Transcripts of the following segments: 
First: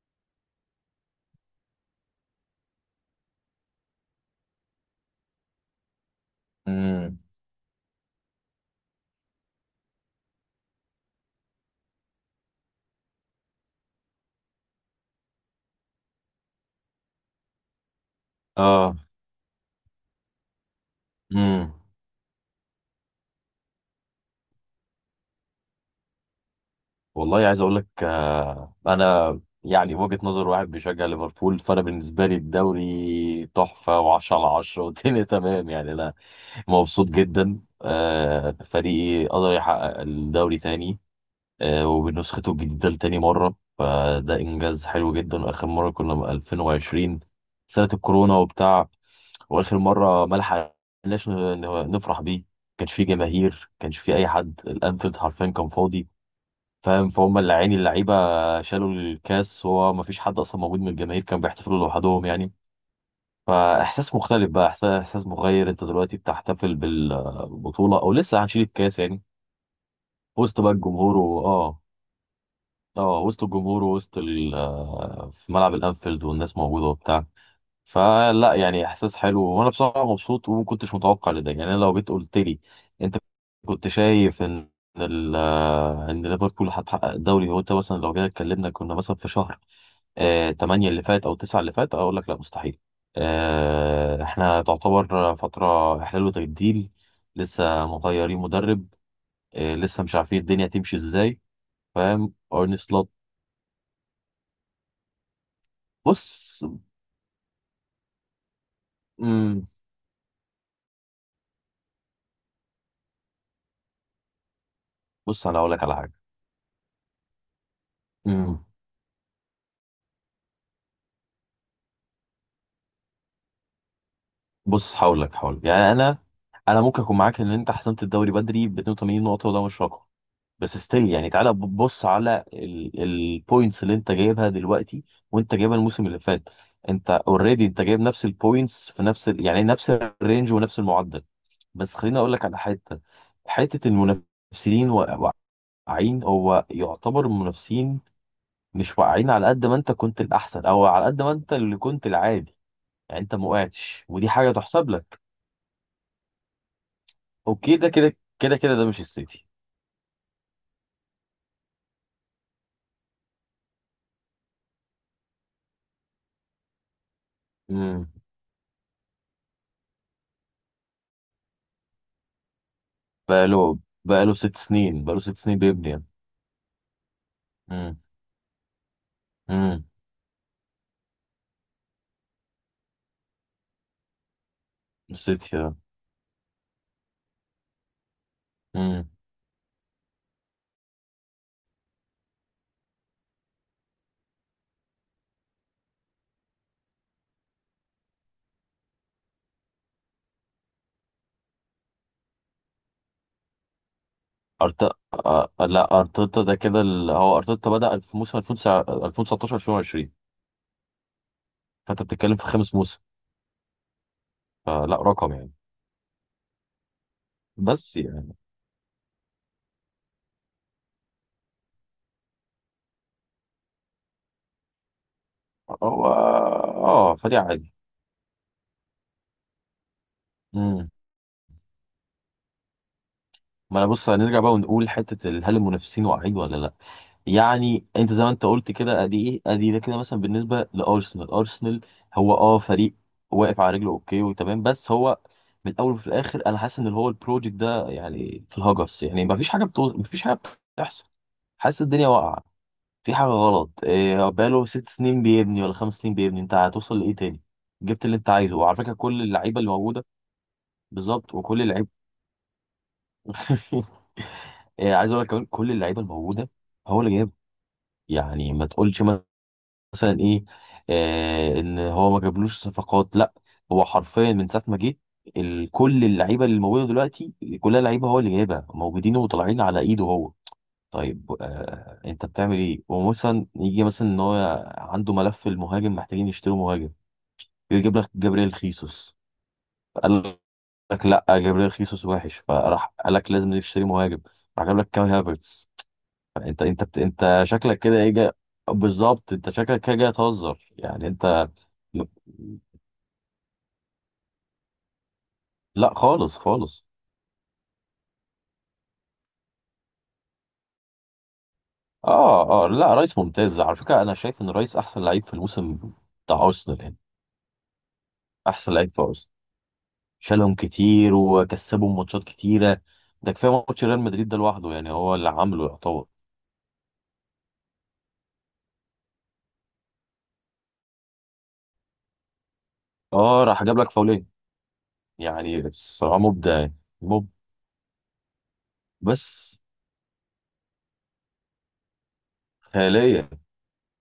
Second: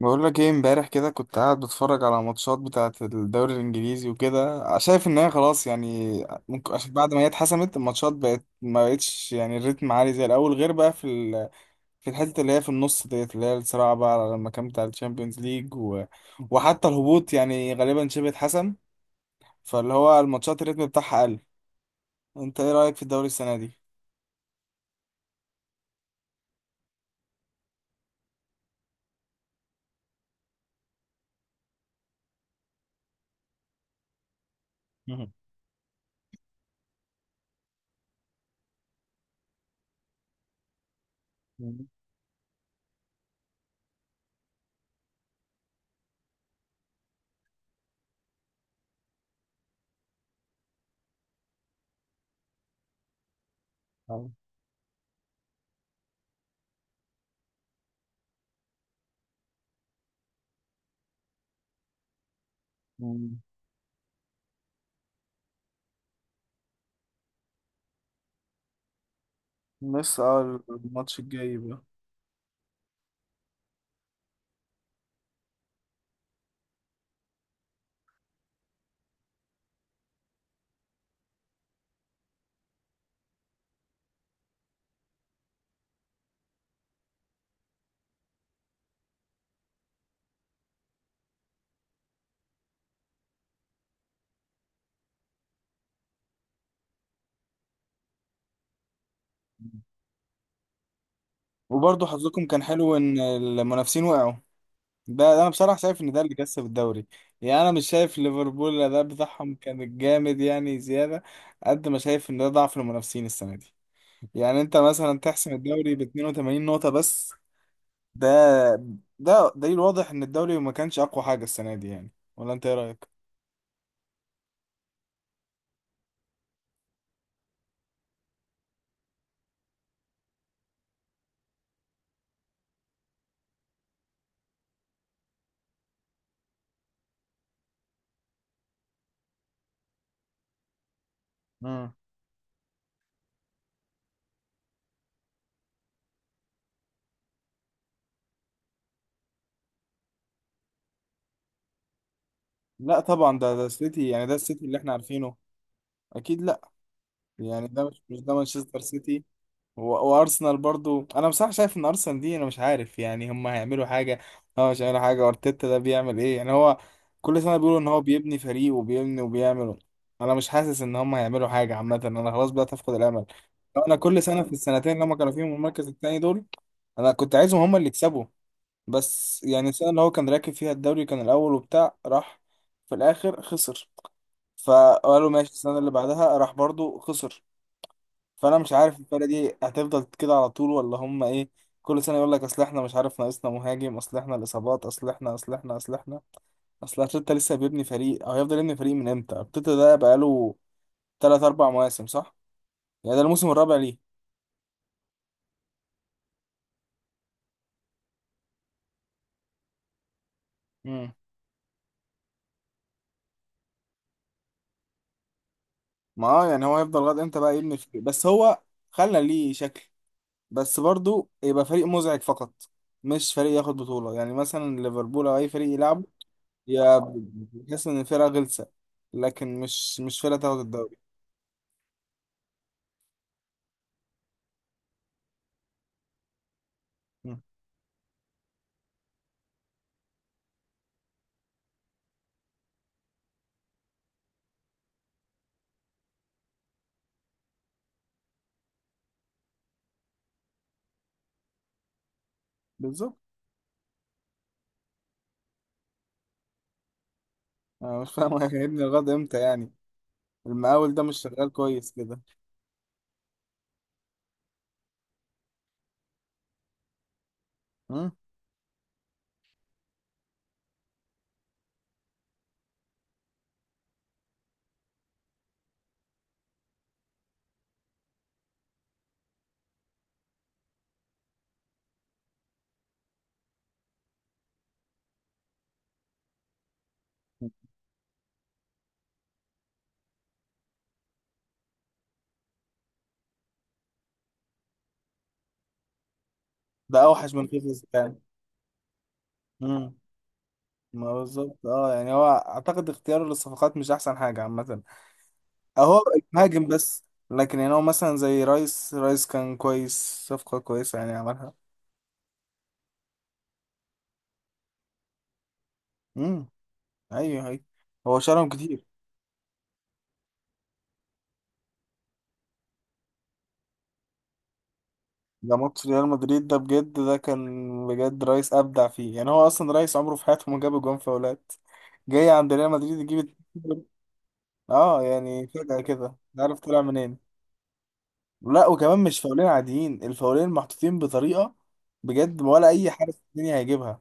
بقول لك ايه، امبارح كده كنت قاعد بتفرج على ماتشات بتاعة الدوري الانجليزي، وكده شايف ان هي خلاص يعني ممكن عشان بعد امم ما هي اتحسمت الماتشات بقت ما بقتش، يعني الريتم عالي زي الاول، غير بقى في في الحتة اللي هي في النص ديت، اللي هي الصراع بقى على المكان بتاع الشامبيونز ليج وحتى الهبوط، يعني غالبا شبه اتحسم. اه فاللي هو الماتشات الريتم بتاعها قل. امم انت ايه رأيك في الدوري السنة دي؟ والله عايز اقول لك انا، يعني وجهة نظر واحد بيشجع ليفربول، فانا بالنسبه لي الدوري تحفه و10 على 10 والدنيا مهم. تمام. يعني انا مبسوط جدا. فريقي قدر يحقق الدوري تاني مهم. وبنسخته الجديده لتاني مره، فده انجاز حلو جدا. واخر مره كنا من 2020، سنه الكورونا وبتاع. واخر مره ما لحقناش نفرح بيه. كانش فيه جماهير، كانش فيه اي أه. حد. الانفيلد حرفيا كان فاضي. فاهم؟ فهم اللي عيني اللعيبه شالوا الكاس وهو ما فيش حد اصلا موجود من الجماهير، كان بيحتفلوا لوحدهم يعني. مم. فاحساس مختلف بقى، احساس مغير. انت دلوقتي بتحتفل بالبطوله او لسه هنشيل الكاس يعني. لسه وسط بقى الجمهور، الماتش الجاي بقى. وسط الجمهور، ووسط ال- آه، في ملعب الانفيلد، والناس موجوده وبتاع. فلا يعني احساس حلو، وانا بصراحه مبسوط وما كنتش متوقع لده. يعني أنا لو جيت قلت لي انت، كنت شايف ان ال ان ليفربول هتحقق الدوري؟ هو انت مثلا لو جينا اتكلمنا كنا مثلا في شهر 8 اللي فات او 9 اللي فات، اقول لك لا مستحيل. احنا تعتبر فتره احلال وتجديد، لسه مغيرين مدرب، لسه مش عارفين الدنيا تمشي ازاي. وبرضه فاهم؟ حظكم كان ارني حلو سلوت. ان المنافسين وقعوا. ده انا بصراحه شايف ان ده اللي بص كسب الدوري، يعني انا مش شايف ليفربول الاداء بتاعهم مم، كان جامد يعني زياده، قد ما شايف ان ده ضعف المنافسين السنه دي. يعني انت مثلا بص تحسم انا اقول لك الدوري على ب حاجه. 82 نقطه بس، ده مم. ده دليل واضح ان الدوري ما كانش اقوى حاجه السنه دي، يعني ولا انت ايه رايك. بص هقول لك. يعني انا ممكن اكون معاك ان انت حسمت الدوري بدري ب 82 نقطه وده مش رقم، بس ستيل يعني تعالى بص على البوينتس اللي انت جايبها دلوقتي وانت جايبها الموسم اللي فات. انت اوريدي انت جايب نفس البوينتس في يعني نفس الرينج ونفس المعدل. مم. بس خليني اقول لك على حته المنافسين واقعين. هو يعتبر المنافسين مش واقعين على قد ما انت كنت الاحسن او على قد ما انت اللي كنت العادي. لا يعني انت طبعا، ما ده وقعتش، السيتي، يعني ودي ده حاجه السيتي اللي تحسب احنا لك. عارفينه. اكيد لا. يعني اوكي، ده ده مش كده مش ده كده كده، مانشستر ده مش سيتي. السيتي. و- وارسنال برضو، انا بصراحه شايف ان ارسنال دي، انا مش عارف يعني هم هيعملوا حاجه. اه مش هيعملوا حاجه. ارتيتا ده بيعمل ايه، يعني هو كل سنه بيقولوا ان هو امم. بيبني فريق وبيبني وبيعمل. انا مش حاسس ان هم هيعملوا حاجه عامه، انا خلاص بدات افقد الامل. بقاله انا كل بقاله سنه في ست السنتين سنين اللي هم بقاله كانوا ست فيهم سنين المركز بيبني يعني. الثاني دول، انا كنت عايزهم هم اللي امم. يكسبوا. بس يعني امم. السنه اللي هو كان راكب فيها الدوري كان الاول وبتاع، راح في الاخر خسر. فقالوا ماشي، السيتي آه. السنه اللي بعدها راح برضو خسر. فانا مش عارف امم. الفرقه دي هتفضل كده على طول ولا هم ايه. كل سنه يقول لك، اصل احنا مش عارف ناقصنا مهاجم، اصل احنا الاصابات، اصل احنا، اصل احنا، اصل احنا، اصل ارتيتا لسه بيبني فريق، او هيفضل يبني فريق من امتى؟ ارتيتا ده بقاله 3 4 مواسم صح، يعني ده الموسم الرابع ليه. أرت... لا ارتيتا ده كده هو ارتيتا بدأ في موسم 2019 2020. امم فانت بتتكلم في 5 موسم، فلا رقم يعني. ما يعني هو هيفضل لغايه امتى بقى يبني بس الفريق؟ بس يعني هو خلى ليه شكل، بس برضو يبقى فريق مزعج فقط، مش فريق ياخد بطوله، يعني مثلا ليفربول او اي فريق يلعبه، هو يا اه فدي عادي. بتحس ان الفرقه غلسه، لكن مش فرقه تاخد امم. الدوري. ما انا بص، هنرجع بقى ونقول حتة هل المنافسين واقعين ولا لا. يعني انت زي ما انت قلت كده، ادي ايه ادي ده كده مثلا بالنسبه لارسنال. ارسنال هو فريق واقف على رجله، اوكي وتمام، بس هو من الاول وفي الاخر انا حاسس ان اللي هو البروجكت ده يعني في الهجرس، يعني ما فيش حاجه بتحصل. حاسس الدنيا واقعه. في بالظبط. حاجه غلط. إيه، بقاله ست سنين بيبني ولا 5 سنين بيبني، انت هتوصل لايه تاني؟ انا جبت مش اللي انت فاهم عايزه، وعلى هيبني فكره الغد كل امتى اللعيبه اللي يعني. موجوده. المقاول ده مش بالظبط، شغال وكل اللعيبه كويس كده. إيه، عايز اقول لك كمان، كل اللعيبه الموجوده هو اللي جايبها. مم. يعني ما تقولش مثلا ايه، ان هو ما جابلوش صفقات، لا، هو حرفيا من ساعه ما جه، كل اللعيبه اللي موجوده دلوقتي كلها لعيبه هو اللي جايبها، موجودين وطالعين على ايده هو. طيب، انت بتعمل ايه ومثلا يجي مثلا ان هو عنده ملف المهاجم، محتاجين يشتروا مهاجم، يجيب لك جابريل خيسوس. قال لك لا، جابريل خيسوس وحش، فراح قال لك لازم نشتري مهاجم، راح جاب لك كام هافرتس. يعني ده اوحش انت من شكلك فيفيز كده ايه كان. جاي. بالظبط، انت شكلك مم. كده جاي تهزر يعني، ما انت. بالظبط، يعني هو اعتقد اختياره للصفقات مش احسن حاجه عامه. لا، اهو، خالص مهاجم خالص. بس. لكن يعني هو مثلا زي رايس كان كويس، صفقه كويسه يعني عملها. اه، اه، لا، رايس ممتاز. على فكره انا شايف ان رايس احسن لعيب في الموسم بتاع امم. ارسنال يعني. ايوه ايوه. هو شالهم احسن كتير. لعيب في ارسنال، شالهم كتير وكسبهم ماتشات كتيره. ده كفايه ماتش ريال مدريد ده لوحده، يعني هو اللي ده عامله ماتش يعتبر. ريال مدريد ده بجد، ده كان بجد، رايس ابدع فيه. يعني هو اصلا رايس عمره في حياته ما جاب جون فاولات، جاي عند ريال مدريد يجيب. اه، راح جاب لك فاولين. اه يعني يعني فجأة كده، الصراحه مش مبدع عارف يعني. طلع منين. مب لا وكمان مش فاولين بس عاديين، الفاولين محطوطين بطريقة بجد، ولا اي حارس في خياليه. الدنيا هيجيبها.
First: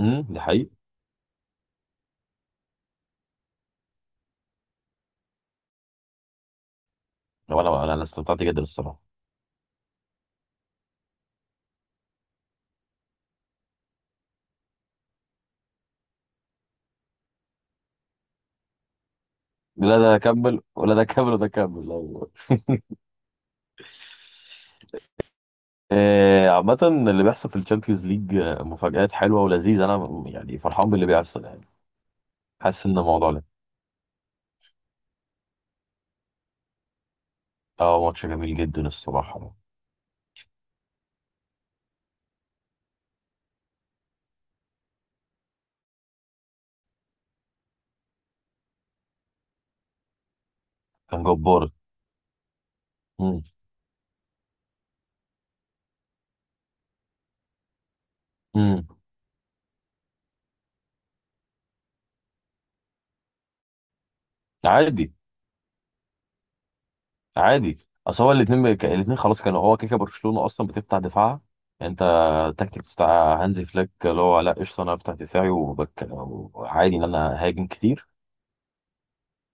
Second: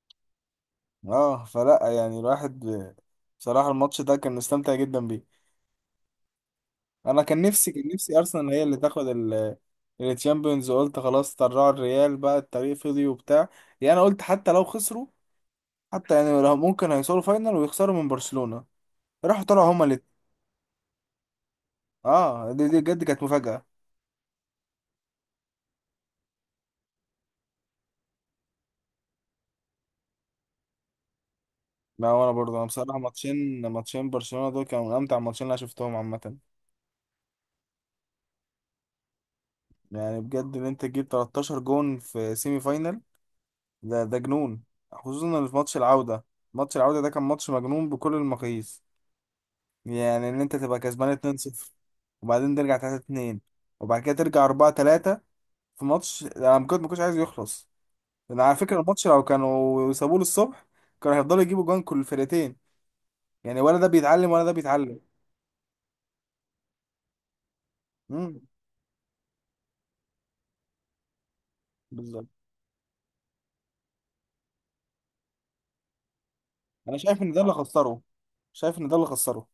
امم، دي حقيقة. اه فلا يعني الواحد بصراحة الماتش ده كان مستمتع جدا بيه. انا كان نفسي كان وانا انا أنا نفسي استمتعت ارسنال هي جدا اللي الصراحه. تاخد التشامبيونز، وقلت خلاص طلعوا الريال بقى الطريق فضي وبتاع، يعني انا قلت حتى لو خسروا، حتى يعني لو ممكن هيوصلوا فاينل ويخسروا من برشلونة. راحوا طلعوا هما لا الاتنين. ده كمل ولا ده كمل ولا ده كمل والله. دي بجد كانت مفاجأة. عامة اللي بيحصل في الشامبيونز ليج مفاجآت حلوة ولذيذة. أنا يعني فرحان باللي بيحصل يعني. لا وانا برضه، انا حاسس بصراحه إن الموضوع ده ماتشين برشلونه دول كانوا من امتع الماتشين اللي انا شفتهم عامه. ماتش جميل جدا الصراحة. يعني بجد، ان انت تجيب 13 جون في سيمي فاينال، ده جنون. خصوصا إن في ماتش العوده ده كان ماتش مجنون بكل المقاييس. يعني ان انت تبقى كسبان كان جبار. 2-0، وبعدين ترجع 3-2، مم. وبعد كده ترجع 4-3، في ماتش انا ما كنتش عايز يخلص. انا على فكره مم. الماتش لو كانوا سابوه للصبح، كانوا هيفضلوا يجيبوا جوان كل الفرقتين، يعني ولا ده بيتعلم ولا ده بيتعلم. عادي. عادي، أصل هو امم الاتنين خلاص كانوا، هو كده كده برشلونة أصلا بتفتح دفاعها. يعني أنت، بالظبط. التكتيكس بتاع هانزي فليك اللي هو: لا قشطة، أنا أفتح دفاعي انا وعادي إن شايف ان ده أنا اللي هاجم خسره، كتير. شايف ان ده اللي خسره.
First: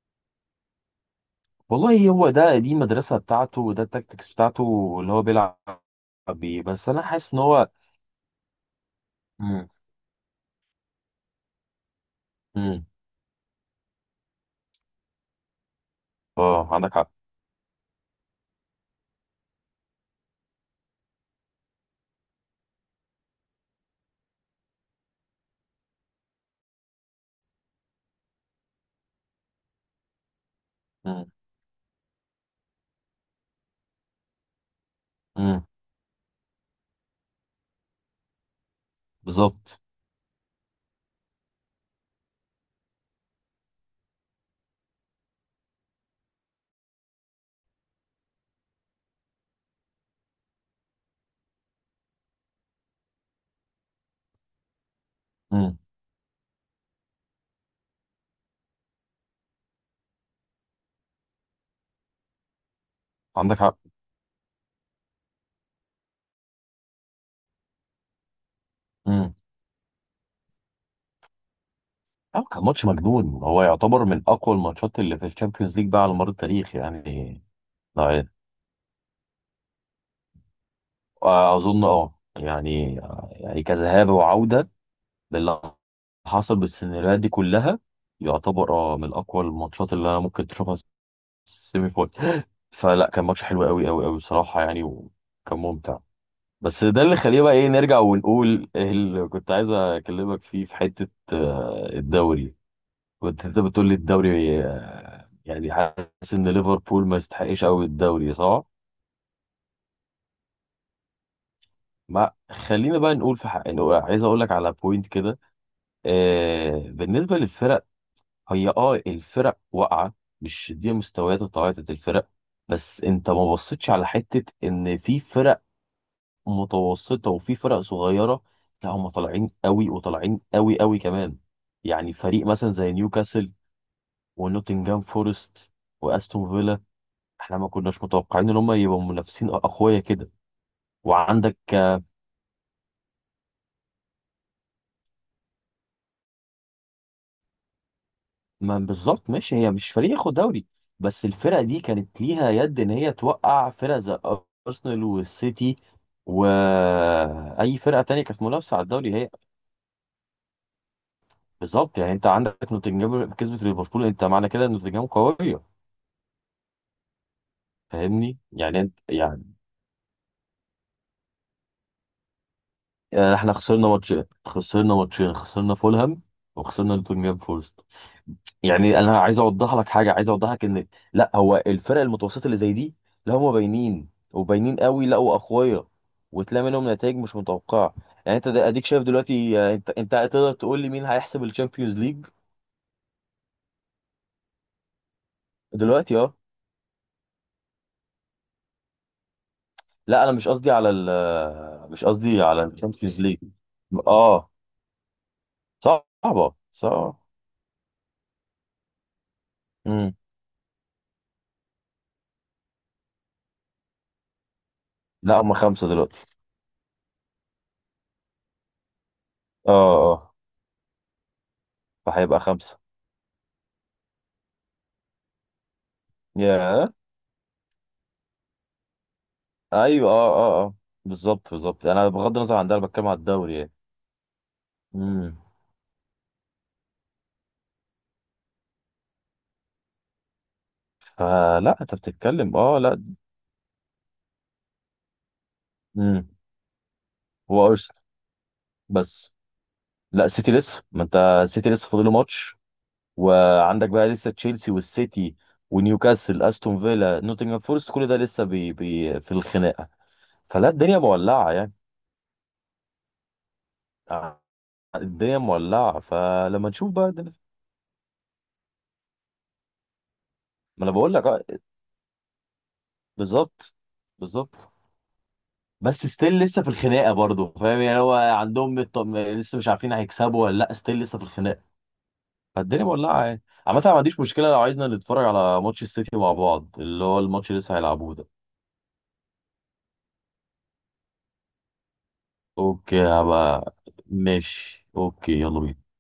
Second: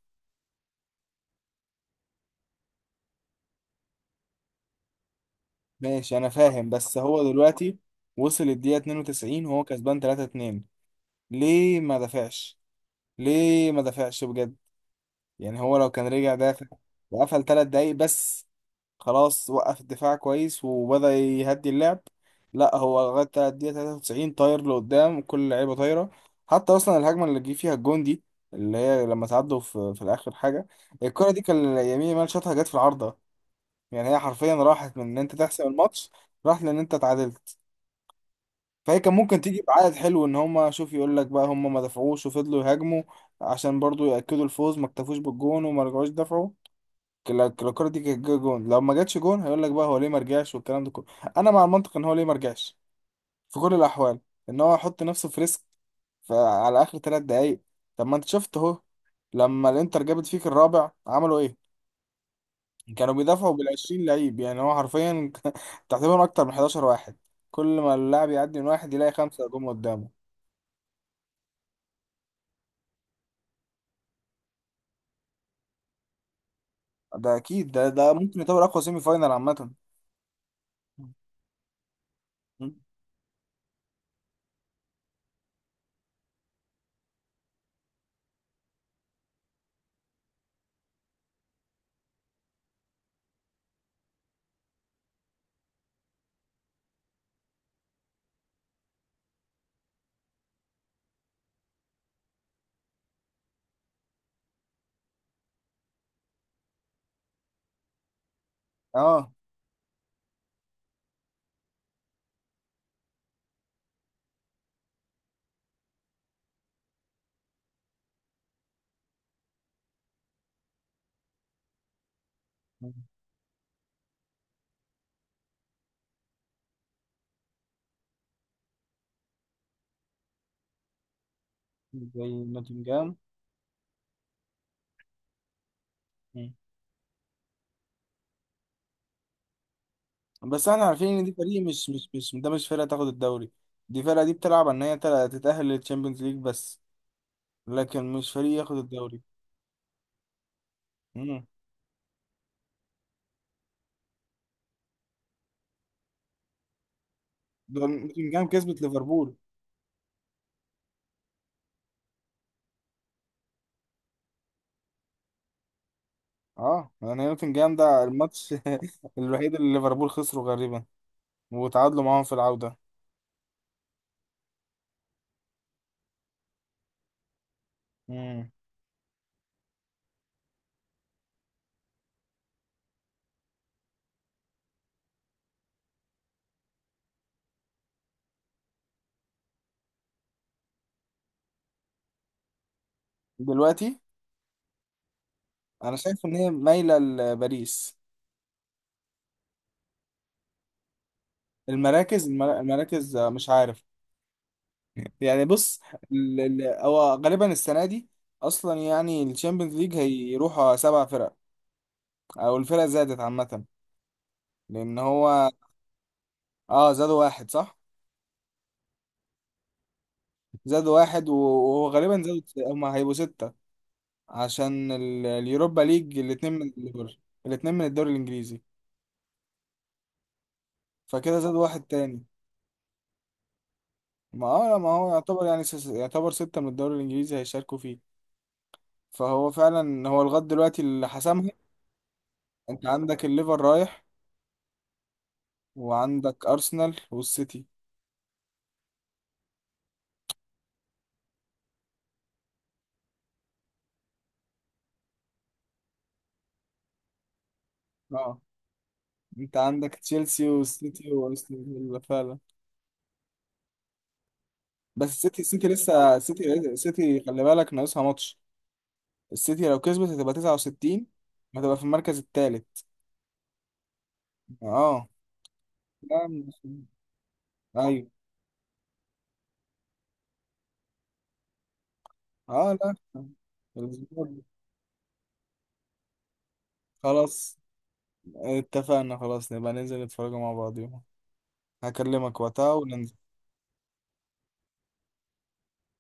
والله هو ده، دي المدرسة بتاعته وده التكتكس بتاعته اللي هو بيلعب ماشي انا بيه. فاهم، بس بس أنا هو حاسس إن هو. دلوقتي وصل الدقيقة 92 وهو مم. كسبان 3-2، ليه ما دافعش؟ مم. ليه ما دافعش بجد؟ يعني هو لو كان رجع دافع اه، عندك حق. وقفل 3 دقايق بس، خلاص وقف الدفاع كويس وبدأ يهدي اللعب. لا هو لغاية الدقيقة 93 طاير لقدام، كل اللعيبة طايرة، حتى أصلا الهجمة اللي جه فيها الجون دي، اللي هي لما تعدوا في الآخر حاجة، الكرة مم. دي كان يمين يامال شاطها جت في العارضة. يعني هي حرفيا راحت من ان انت مم. تحسم الماتش، راحت لان انت اتعادلت. فهي كان ممكن تيجي بالظبط. بعائد حلو، ان هما شوف يقول لك بقى هما ما دفعوش وفضلوا يهاجموا عشان برضو ياكدوا الفوز، ما اكتفوش بالجون وما رجعوش دفعوا. لو الكره دي كانت جه جون، لو ما جاتش جون هيقول لك بقى هو ليه ما رجعش والكلام ده كله. انا مع المنطق ان هو ليه ما رجعش، في كل الاحوال، ان هو يحط نفسه في ريسك مم. فعلى اخر ثلاث دقايق. طب ما انت شفت اهو لما الانتر جابت فيك الرابع عملوا ايه، كانوا بيدافعوا عندك بال حق. 20 لعيب، يعني هو حرفيا تقريبا اكتر من 11 واحد، كل ما اللاعب يعدي من واحد يلاقي مم. خمسه جم قدامه. أو كان ماتش مجنون. هو يعتبر من أقوى الماتشات اللي في الشامبيونز ليج بقى على مر التاريخ ده يعني. اكيد، ده لا، ممكن يعتبر اقوى سيمي فاينال عامه. أظن، يعني يعني كذهاب وعودة باللي حصل بالسيناريوهات دي كلها، يعتبر من أقوى الماتشات اللي أنا ممكن تشوفها سيمي فاينل. فلا كان ماتش حلو قوي قوي قوي بصراحه يعني، وكان ممتع. بس ده اللي خليه، بقى ايه، نرجع ونقول إيه اللي كنت عايز اكلمك فيه في حته، الدوري. كنت انت بتقول لي الدوري، يعني حاسس ان ليفربول ما يستحقش قوي الدوري، صح؟ اه ما خلينا بقى نقول في حق، إنه عايز اقول لك على بوينت كده. بالنسبه للفرق، هي الفرق واقعه، مش دي مستويات التعاطي الفرق. بس انت ما بصيتش على حته ان في فرق متوسطة وفي فرق صغيرة، لا هم طالعين قوي، وطالعين قوي قوي كمان. يعني زي فريق مثلا زي نوتنجهام. نيوكاسل ونوتنجهام فورست واستون فيلا، احنا ما كناش متوقعين ان هم يبقوا منافسين اقوياء كده. بس احنا عارفين ان دي وعندك فريق مش مش مش ده مش فرقه تاخد الدوري، دي فرقه دي بتلعب ان هي تتاهل للتشامبيونز ليج بس، لكن مش فريق ياخد ما الدوري. بالظبط، ماشي، هي مش فريق ياخد دوري، بس مم. الفرق دي كانت ليها يد ان هي توقع فرق زي ارسنال والسيتي واي ده فرقه تانية كانت نوتنجهام منافسه كسبت على الدوري هي. ليفربول. بالظبط، يعني انت عندك نوتنجهام كسبت ليفربول، انت معنى كده ان نوتنجهام قويه. اه يعني نوتنجهام ده فاهمني الماتش يعني، انت الوحيد يعني اللي ليفربول خسره غالبا، وتعادلوا معاهم في العودة. يعني احنا خسرنا ماتشين، خسرنا فولهام وخسرنا نوتنجهام فورست. مم. يعني انا عايز اوضح لك حاجه، عايز اوضح لك ان، لا، هو الفرق المتوسطه اللي زي دي، لا هم باينين وباينين قوي، لا واقوياء، وتلاقي منهم نتائج مش متوقعه. يعني انت اديك شايف دلوقتي. انت تقدر تقول لي مين هيحسب الشامبيونز ليج دلوقتي انا دلوقتي؟ شايف اه. ان هي مايلة لباريس. لا، انا مش قصدي على ال آه، مش قصدي على المراكز، الشامبيونز ليج. مش عارف، اه، يعني بص، صعبه هو صعبه. غالبا السنة دي اصلا، يعني الشامبيونز ليج امم. هيروحوا سبع فرق، او الفرق زادت عامة، لان لا، هو هم خمسه دلوقتي. اه زادوا واحد صح، اه. اه، زادوا واحد وهو غالبا زادوا فهيبقى خمسة. هم هيبقوا ستة، عشان اليوروبا ليج، الاتنين من يا الدوري الاتنين من الدوري الانجليزي. ايوه، اه، اه، اه، فكده بالظبط، زادوا واحد بالظبط. انا تاني. بغض النظر عن ده، انا بتكلم على الدوري يعني. ما هو امم. يعتبر يعني، يعتبر ستة من الدوري الإنجليزي هيشاركوا فيه. فهو فعلا هو لغاية دلوقتي اللي حسمها. فلا انت بتتكلم، أنت لا. عندك الليفر رايح، امم. وعندك أرسنال والسيتي. هو ارسنال بس. لا، السيتي لسه، ما انت السيتي لسه فاضله ماتش. وعندك بقى لسه تشيلسي والسيتي ونيوكاسل استون فيلا نوتنغهام فورست، كل ده اه لسه بي في أنت الخناقة. عندك تشيلسي فلا الدنيا والسيتي مولعة وأرسنال يعني. فيلا فعلا. آه، بس الدنيا السيتي مولعة، لسه، السيتي فلما نشوف بقى السيتي الدنيا. خلي بالك ناقصها ماتش. السيتي لو كسبت هتبقى ما انا 69، بقول لك، هتبقى في المركز الثالث. بالظبط، بالظبط. اه. بس لا ستيل لسه في الخناقه برضه، فاهم يعني، ايوه. هو عندهم لسه مش عارفين هيكسبوا ولا لا، ستيل لسه في الخناقه. اه فالدنيا لا. مولعه يعني، عامه أنا ما عنديش الأسبوع ده. مشكله لو عايزنا نتفرج على ماتش السيتي مع بعض، اللي هو الماتش خلاص، اللي لسه هيلعبوه ده. اتفقنا، خلاص نبقى ننزل نتفرجوا مع بعض، هكلمك وقتها اوكي، وننزل. هبقى ماشي. اوكي، يلا بينا.